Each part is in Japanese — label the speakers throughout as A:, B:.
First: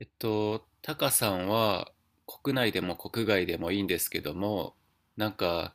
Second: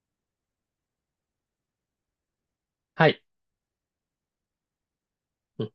A: タカさんは国内でも
B: はい。
A: 国外でもいいんですけども、なん
B: うん。
A: か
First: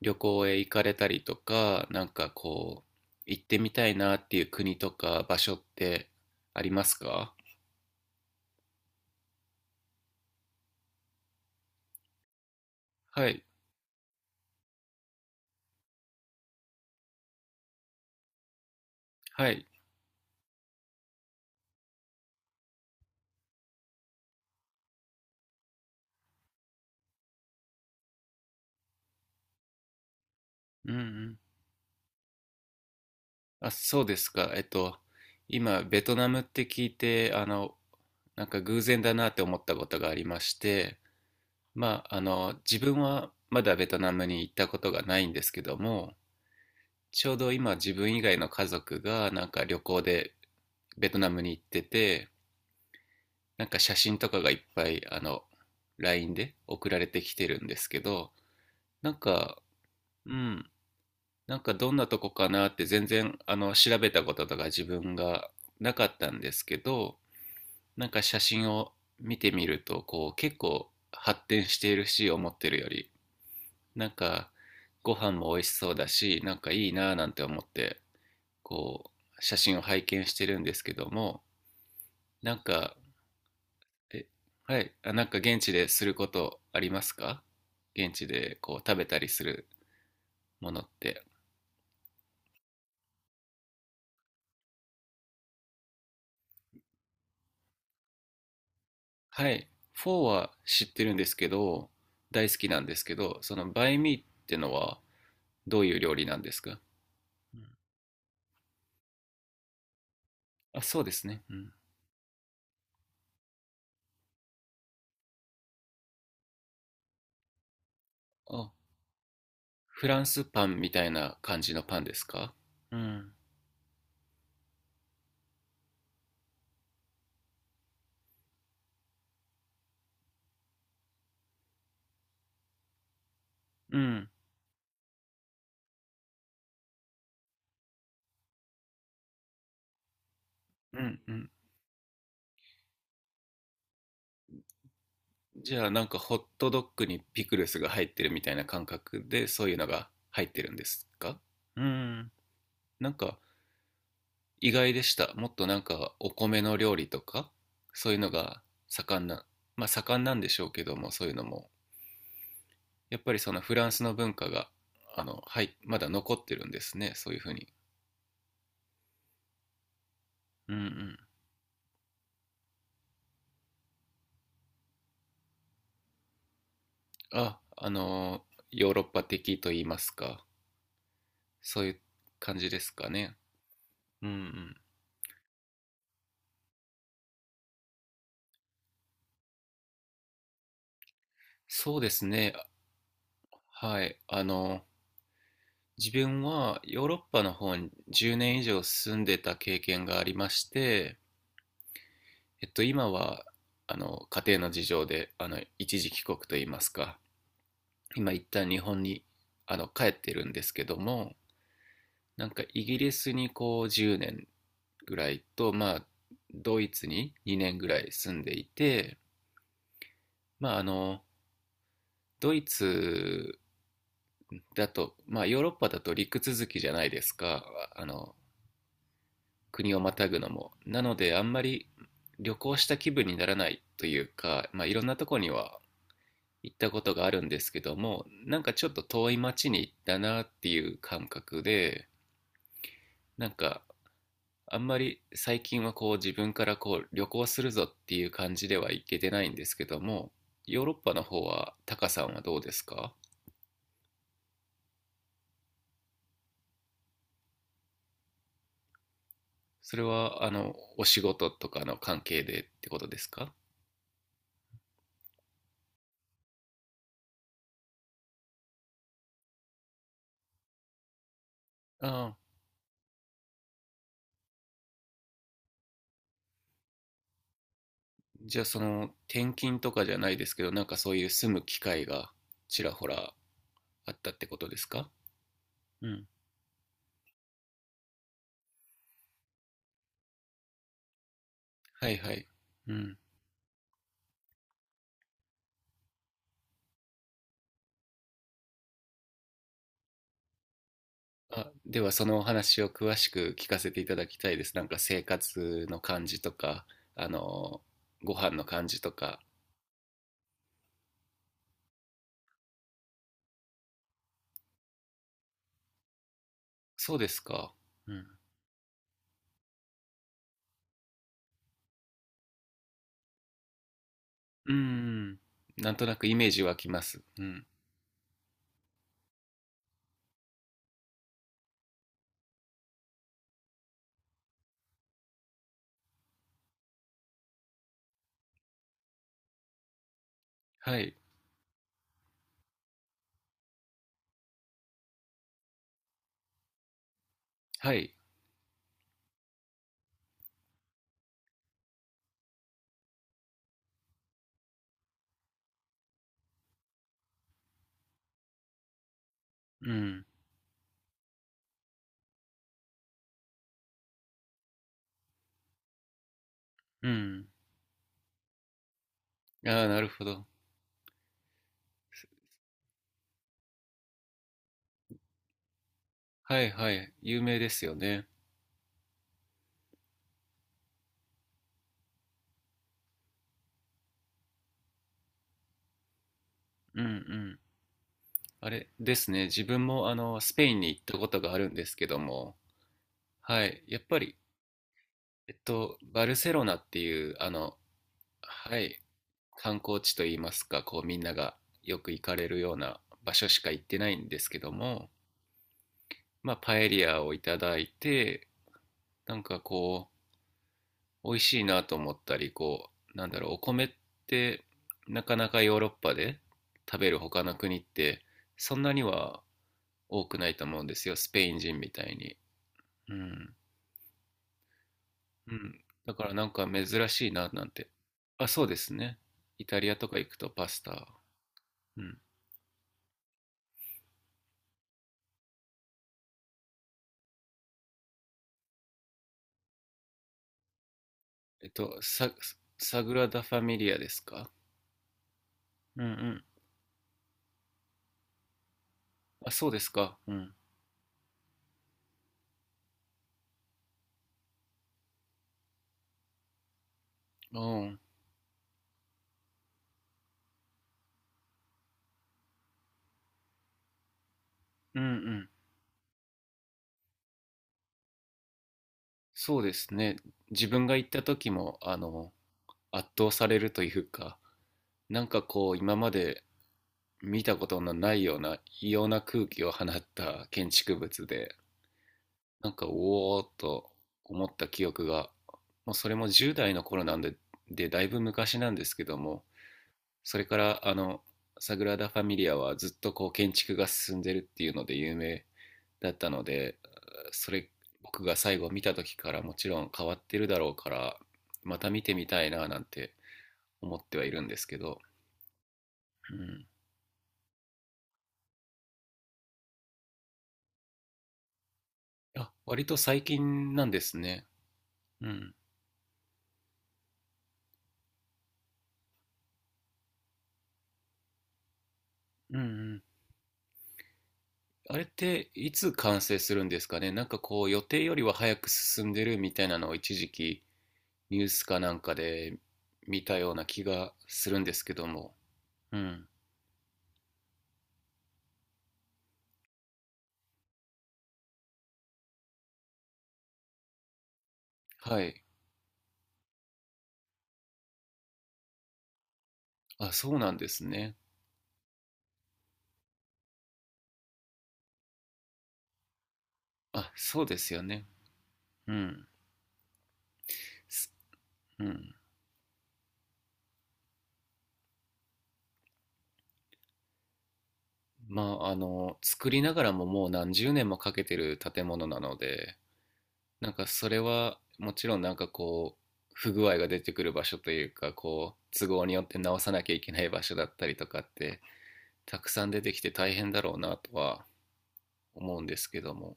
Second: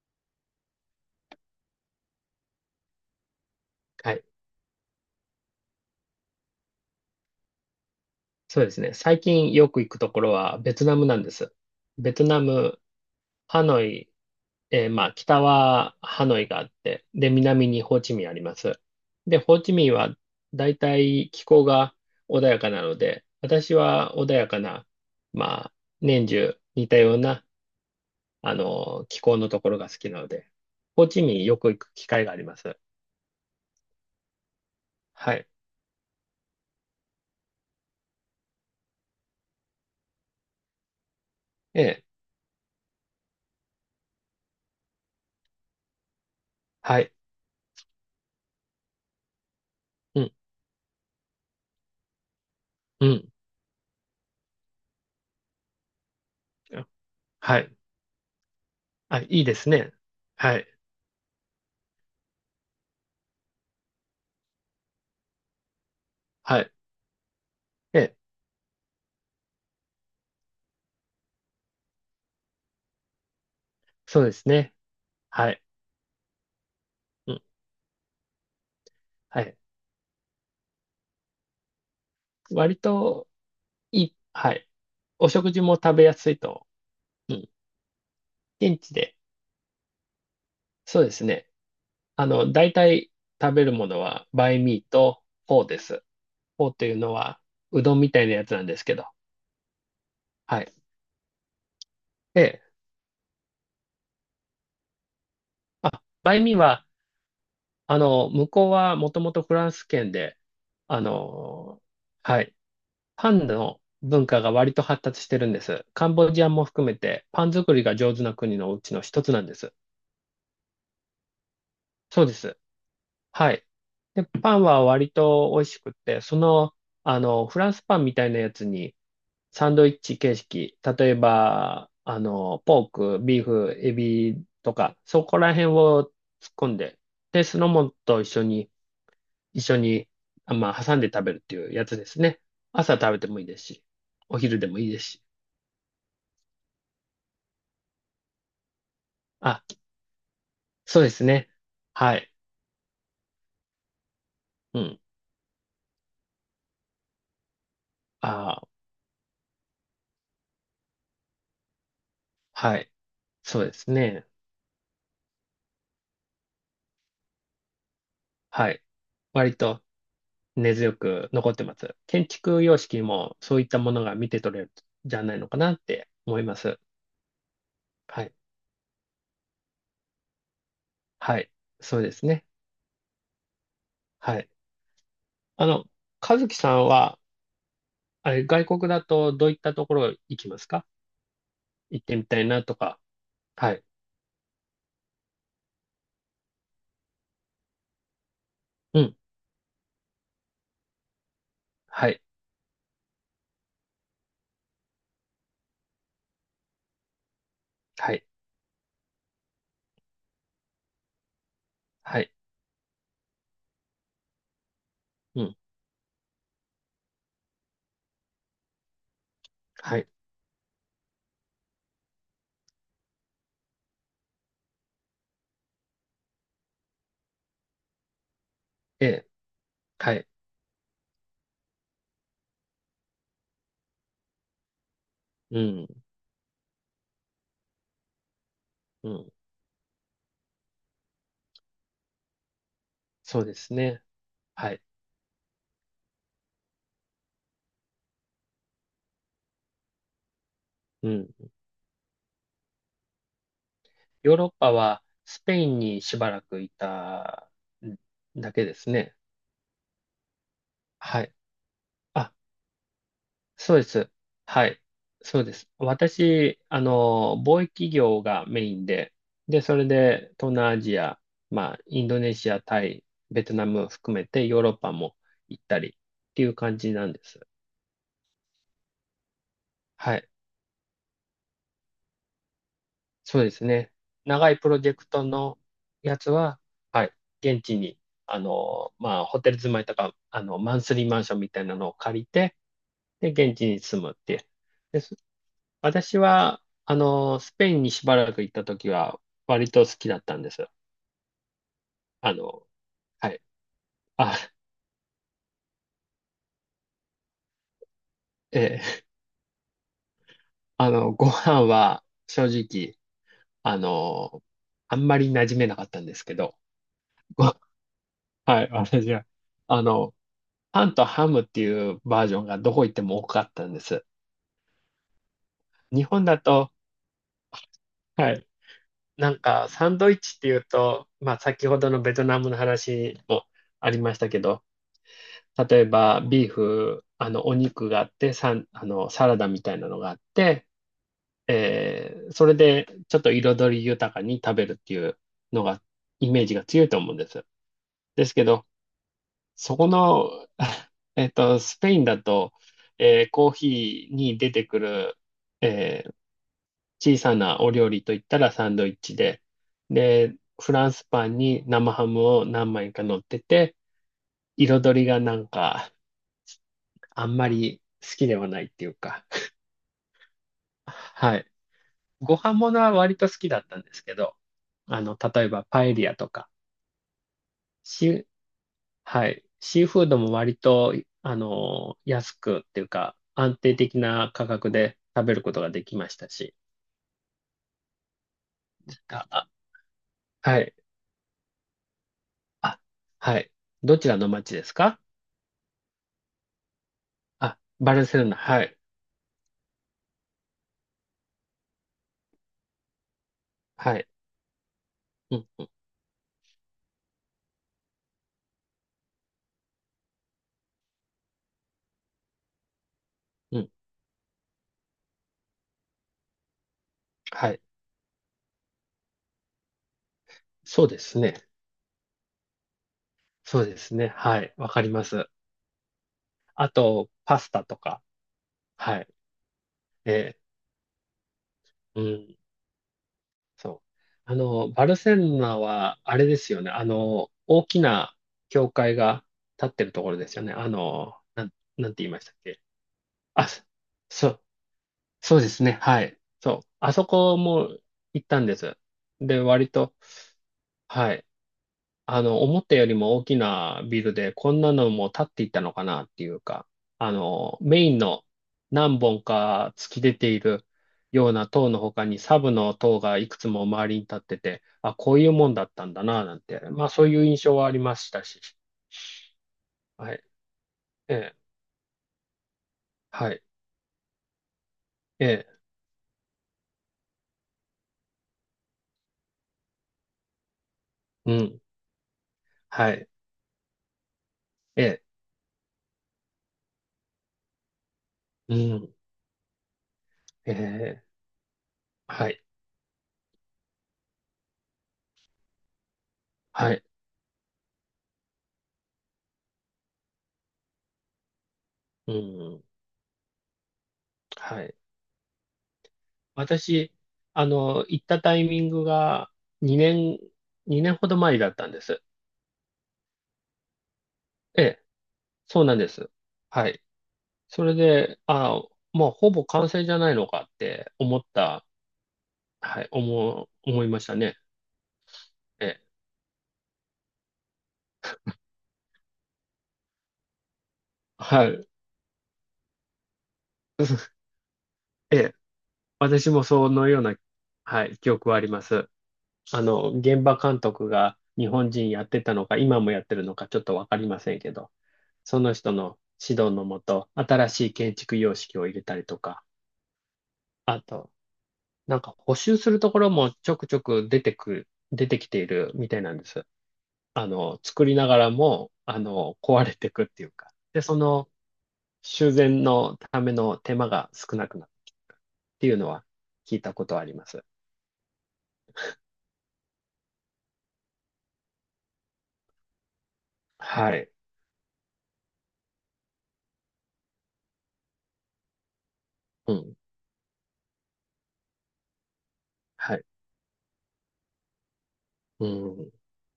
A: 旅行へ行かれたりとか、なんかこう、行ってみたい
B: は
A: な
B: い。
A: っていう国とか場所ってありますか？
B: そうですね。最近よく行くところはベトナムなんです。ベトナム、
A: はい、
B: ハノイ、まあ、北はハノイがあって、で、南にホーチミンあります。で、
A: は
B: ホー
A: い。
B: チミンはだいたい気候が穏やかなので、私は穏やかな、まあ、年中似たような、気候のところが好きなので、
A: うんう
B: ホーチ
A: ん。
B: ミンよく行く機会があります。
A: あ、そうですか。
B: はい。
A: 今、ベトナムって聞いて、なんか偶然だなって思ったことがありまして、
B: ええ、
A: まあ、あの、自分はまだベトナムに行ったことがないんですけども、
B: はい。
A: ちょうど今自分以外の家族がなんか旅行
B: うん、
A: でベトナムに行ってて、
B: うん。
A: なんか写真とかがいっぱいLINE で送られてきて
B: は
A: るん
B: い。
A: ですけど、なん
B: あ、いいで
A: か、
B: すね。
A: う
B: は
A: ん、
B: い。
A: なんかどんなとこかなって全然調べたこととか自分がなかったんで
B: は
A: す
B: い。
A: けど、なん
B: え、
A: か写真を見てみるとこう結構発展しているし、思ってるよりなん
B: そうです
A: か
B: ね。
A: ご飯
B: は
A: も美
B: い。
A: 味しそうだし、なんかいいなぁなん
B: うん。
A: て思ってこ
B: は
A: う写
B: い。
A: 真を拝見してるんですけども、なん
B: 割
A: か
B: といい。
A: え
B: はい。
A: はい、なん
B: お
A: か
B: 食
A: 現
B: 事
A: 地
B: も
A: で
B: 食
A: す
B: べ
A: る
B: や
A: こ
B: すい
A: と
B: と。
A: あります
B: う
A: か？
B: ん。
A: 現地でこ
B: 現
A: う
B: 地
A: 食べ
B: で。
A: たりするものっ
B: そうです
A: て、
B: ね。大体食べるものは、バイミーとフォーです。フォーというのは、うどんみたいなやつなんですけど。
A: はい、フォーは
B: はい。
A: 知ってるんですけど、大好
B: で、
A: きなんですけど、そのバインミーってのはどういう
B: あ、
A: 料理
B: バ
A: なん
B: イ
A: で
B: ミー
A: すか？
B: は、
A: うん、
B: 向こうはもともとフランス圏で、
A: あ、
B: あ
A: そうですね、うん。
B: の、はい。パンの文化が割と発達してるんです。カンボジアも含めてパン作りが上手な国
A: あ、
B: のうちの一つなんです。
A: フランスパンみたいな感じのパンです
B: そうで
A: か？
B: す。
A: うん
B: はい。で、パンは割と美味しくって、フランスパンみたいなやつにサンドイッチ形式、例えば、ポーク、ビーフ、エ
A: うん。
B: ビとか、そこら辺を突っ込んで、で、酢の物と一緒に、
A: う
B: 挟んで
A: ん
B: 食
A: う
B: べるっ
A: ん。
B: ていうやつですね。朝食べてもいいですし、お昼でもいいですし。
A: じゃあ、なんかホットドッグにピクルスが入ってるみたいな感覚で
B: あ、
A: そういうのが入ってるんで
B: そう
A: す
B: です
A: か？
B: ね。
A: うー
B: は
A: ん。
B: い。
A: なんか意
B: う
A: 外
B: ん。
A: でした。もっとなんかお米の料理とか、そういうの
B: あ
A: が
B: あ、
A: 盛んな、まあ盛んなんでしょうけども、そういうのも。
B: はい。
A: やっぱりその
B: そうで
A: フラン
B: す
A: スの
B: ね。
A: 文化が、あの、はい、まだ残ってるんですね。そういうふうに。
B: はい。割と
A: う
B: 根
A: んう
B: 強
A: ん。
B: く残ってます。建築様式もそういったものが見て取れるんじゃないのかなって思います。
A: あ、あ
B: はい。
A: のヨーロッパ的と言いますか。
B: はい。
A: そうい
B: そ
A: う
B: うですね。
A: 感じですかね。うんう
B: はい。
A: ん。
B: あの、和樹さんは、あれ、外国だとどういったところ行きますか？
A: そう
B: 行っ
A: で
B: てみ
A: す
B: たい
A: ね。
B: なとか。はい。
A: はい。あの、自分はヨーロッパの方に10年以上
B: う
A: 住
B: ん。
A: んでた経験がありまして、
B: はい。
A: 今は家庭の事情で一時帰国といいますか、
B: はい。
A: 今一旦日本に帰ってるんですけども、
B: はい。
A: なんかイギリスにこう10年ぐらい
B: うん。
A: と、まあ、ドイツに2年ぐらい住んでいて、
B: はい。
A: まあ、あのドイツだと、まあ、ヨーロッパだと陸続きじゃないですか。あの、
B: ええ。
A: 国をま
B: は
A: た
B: い。
A: ぐのも。なので、あんまり旅行した気分にならないというか、まあ、いろんなとこに
B: う
A: は
B: ん。
A: 行ったことがあるんですけども、なんかちょっと
B: う
A: 遠
B: ん。
A: い町に行ったなっていう感覚で、
B: そう
A: なん
B: です
A: か、
B: ね。は
A: あ
B: い。
A: んまり最近はこう自分からこう旅行するぞっていう感じでは行けてないんですけども、ヨーロッ
B: う
A: パの
B: ん。
A: 方は、タカさんはどうですか？
B: ヨーロッパはスペインにしばらくいたんだけですね。
A: それは、あの、お
B: は
A: 仕
B: い。
A: 事とかの関
B: あ、
A: 係でってことですか？
B: そうです。はい。そうです。私、貿易業がメインで、で、それで東南アジア、まあ、インドネ
A: ああ、
B: シア、タイ、ベトナム含めてヨーロッパも行ったりっていう感じなんです。
A: じゃあ、その転勤とかじ
B: は
A: ゃ
B: い。
A: ないですけど、なんかそういう住む機会がちらほら
B: そうですね。
A: あったって
B: 長
A: こ
B: い
A: と
B: プ
A: で
B: ロ
A: す
B: ジェク
A: か？
B: トの
A: う
B: や
A: ん。
B: つは、はい、現地に、まあ、ホテル住まいとか、マンスリーマンションみたいなのを
A: はい
B: 借り
A: はい。
B: て、
A: うん。
B: で、現地に住むっていう。です。私は、スペインにしばらく行った時は、割と好きだったんです。
A: あ、ではそ
B: あ
A: のお
B: の、
A: 話を詳し
B: はい。
A: く聞かせていただき
B: あ、
A: たいです。なんか生活の感じとか、あの、ご飯
B: え
A: の感
B: え、
A: じとか。
B: ご飯は、正直、あの、あんまり馴染めなかったんですけど、
A: そうです
B: ご、
A: か。うん。
B: はい、私は、あの、パンとハムっていうバージョンがどこ行っても多かったんです。
A: うん。なん
B: 日
A: とな
B: 本
A: くイ
B: だ
A: メージ
B: と、
A: 湧きます。うん。
B: はい、なんかサンドイッチっていうと、まあ先ほどのベトナムの話もありましたけど、例えばビーフ、お肉があって、サラダみたいなのがあって、
A: はい。
B: それでちょっと彩り豊かに食べるっていうのが、イメージが強いと思うんです。
A: はい。
B: ですけど、そこの、スペインだと、コーヒーに出てくる、えー小さなお料理といったらサンドイッチで、
A: うん。
B: で、フランスパンに生ハムを何枚か乗ってて、彩りがなんか、
A: う
B: あんま
A: ん。
B: り好きではないっていうか、
A: ああ、なるほど。
B: はい。ご飯ものは割と好きだったんですけど、例えばパエリアとか、
A: はいはい。有名ですよね。
B: し、はい。シーフードも割と、安くっていうか、安定的な価格で食べることができましたし、
A: うん。あれで
B: あ、
A: すね、
B: あ
A: 自分もあのス
B: は
A: ペイ
B: い。
A: ンに行ったことがあるんですけども、
B: あ、はい。
A: はい、
B: ど
A: やっ
B: ちら
A: ぱ
B: の
A: り、
B: 町ですか？
A: えっと、バルセロナっていう、あ
B: あ、
A: の、
B: バルセロナ、はい。
A: はい、観光地といいますか、こうみんながよく行かれるような場所しか行っ
B: は
A: て
B: い。
A: ないんですけども、
B: うん、
A: まあ、パエリアをいただいて、なんかこう、美味しいなと思ったり、こう、なんだろう、お
B: うん、
A: 米ってなかなかヨーロッパで食べる他
B: は
A: の
B: い。
A: 国って、そんなには多くないと思う
B: そ
A: ん
B: う
A: で
B: で
A: すよ、
B: す
A: ス
B: ね。
A: ペイン人みたいに。うん。
B: そうですね。はい。わかります。
A: うん。だからなんか
B: あ
A: 珍
B: と、
A: しい
B: パ
A: な、
B: スタ
A: なん
B: と
A: て。
B: か。
A: あ、そうです
B: はい。
A: ね。イタリアとか行く
B: え
A: とパスタ。う
B: う
A: ん。
B: ん、そう。バルセロナは、あれですよね。大きな教会が建ってるところですよね。
A: えっ
B: なん
A: と、
B: て言いまし
A: サ、
B: たっけ。
A: サグラダ・
B: あ、
A: ファミリアです
B: そう
A: か？
B: そうですね。は
A: うんう
B: い。
A: ん。
B: そう。あそこも行ったんです。で、
A: あ、そ
B: 割
A: うです
B: と、
A: か。うん。
B: はい。思ったよりも大きなビルで、こんなのも建っていったのかなっていうか、
A: う
B: メイ
A: ん。
B: ンの何本か突き出ているような塔の他に、サブの塔がいくつも周りに立ってて、あ、
A: うん
B: こ
A: う
B: ういうも
A: ん。
B: んだったんだな、なんて、まあそういう印象はありましたし。
A: そうです
B: は
A: ね。
B: い。
A: 自分が行っ
B: え
A: た
B: え。
A: 時も、あの、圧倒
B: はい。
A: されるというか、な
B: え
A: んか
B: え。
A: こう、今まで見たことのないような異様な空気を放った建築物
B: う
A: で、
B: ん。
A: なんか、
B: はい。
A: おおーっと思った
B: え
A: 記
B: え。
A: 憶が、もうそれも10代の頃なんで、で、だいぶ
B: う
A: 昔なんです
B: ん。
A: けども、それ
B: え
A: から、
B: え。
A: サグラダ・ファ
B: は
A: ミ
B: い。
A: リアはずっとこう建築が進んでるっていうので有名だったの
B: は
A: で、
B: い。
A: それ、僕が最後見た時からもちろん変わってるだろうから、また見
B: う
A: てみたい
B: ん。
A: ななんて思ってはいるんで
B: は
A: す
B: い。
A: けど、うん。
B: 私、行ったタイミングが2年、2年ほど前だったんです。
A: あ、割と最近なんですね。
B: ええ、
A: うん。
B: そうなんです。はい。それで、ああ、まあ、ほぼ完成じゃないのかって思った、
A: うんう
B: はい、
A: ん。
B: 思いましたね。
A: あれって
B: え
A: い
B: え、
A: つ完成するんですかね。なんかこう予定よりは早く進んでるみたいなのを一時期ニュ
B: は
A: ース
B: い。
A: かなんかで見たような気がするんですけど
B: え
A: も。
B: え、
A: うん。
B: 私もそのような、はい、記憶はあります。現場監督が日本人やってたのか、今もやってるのか、ちょっとわかりませんけど、
A: は
B: そ
A: い。
B: の人の指導のもと、新しい建築様式を入れたりとか、
A: あ、そうなんで
B: あ
A: す
B: と、
A: ね。
B: なんか補修するところもちょくちょく出てきているみたいなんです。
A: あ、そうですよ
B: 作り
A: ね。
B: ながらも、
A: うん。
B: 壊れてくっていうか。で、そ
A: す
B: の
A: うん。
B: 修繕のための手間が少なくなってきてるっていうのは聞いたことあります。
A: まあ、あの、作りながらももう何十年もかけてる建物なので、なんか
B: は
A: そ
B: い。
A: れはもちろんなんかこう、不具合が出てくる場所というか、こう、都合によって
B: う
A: 直さ
B: ん。
A: なきゃいけない場所だったりとかって、たくさん出て
B: は
A: き
B: い。
A: て大変だろうなとは
B: う
A: 思うんです
B: ん。
A: けども、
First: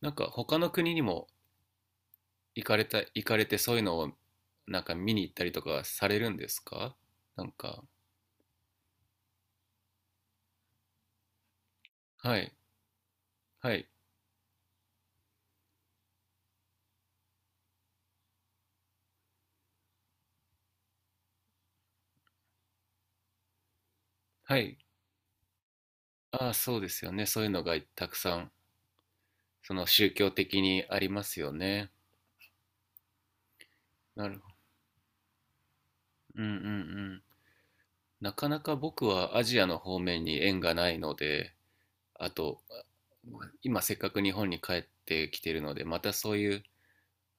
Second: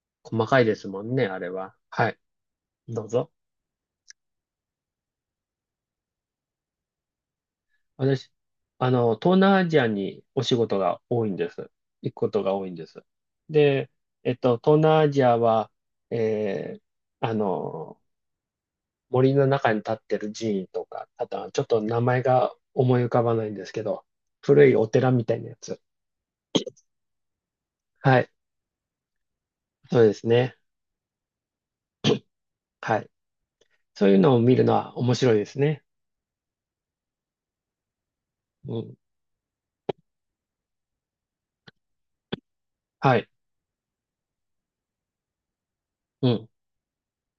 A: なんか
B: 細
A: 他
B: かい
A: の
B: です
A: 国
B: も
A: に
B: んね、
A: も
B: あれは。はい。
A: 行かれた、
B: どう
A: 行
B: ぞ。
A: かれてそういうのをなんか見に行ったりとかされるんですか？なんか、
B: 私、東南アジアにお仕事が多いんです。行くこ
A: は
B: と
A: い
B: が多いんです。
A: はい
B: で、東南アジアは、えーあの、森の中に立ってる寺院とか、あとはちょっと名前が思い浮かばないんですけど、
A: は
B: 古い
A: い。
B: お寺みたいなやつ。
A: ああー、そうですよね。そういうのがたく
B: はい。
A: さんその
B: そう
A: 宗
B: です
A: 教
B: ね。
A: 的にありますよね。
B: はい。そういう
A: な
B: の
A: る
B: を
A: ほど。
B: 見るのは面白いですね。
A: うんうんうん。なかなか
B: うん。
A: 僕はアジアの方面に縁がないので、あと、
B: はい。
A: 今せっかく日本に帰ってきてるのでまた
B: う
A: そう
B: ん。
A: いう、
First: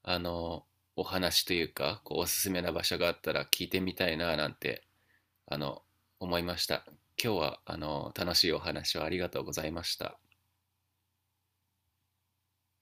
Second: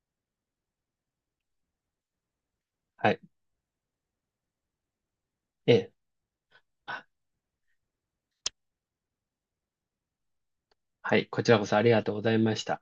A: あの、お話というか、こうおすすめな場所が
B: は
A: あ
B: い。
A: ったら聞いてみたいななんて、あ
B: え
A: の、
B: え。
A: 思いました。
B: あ
A: 今日は、あの、楽しいお話をありがとうございました。
B: はい。こちらこそありがとうございました。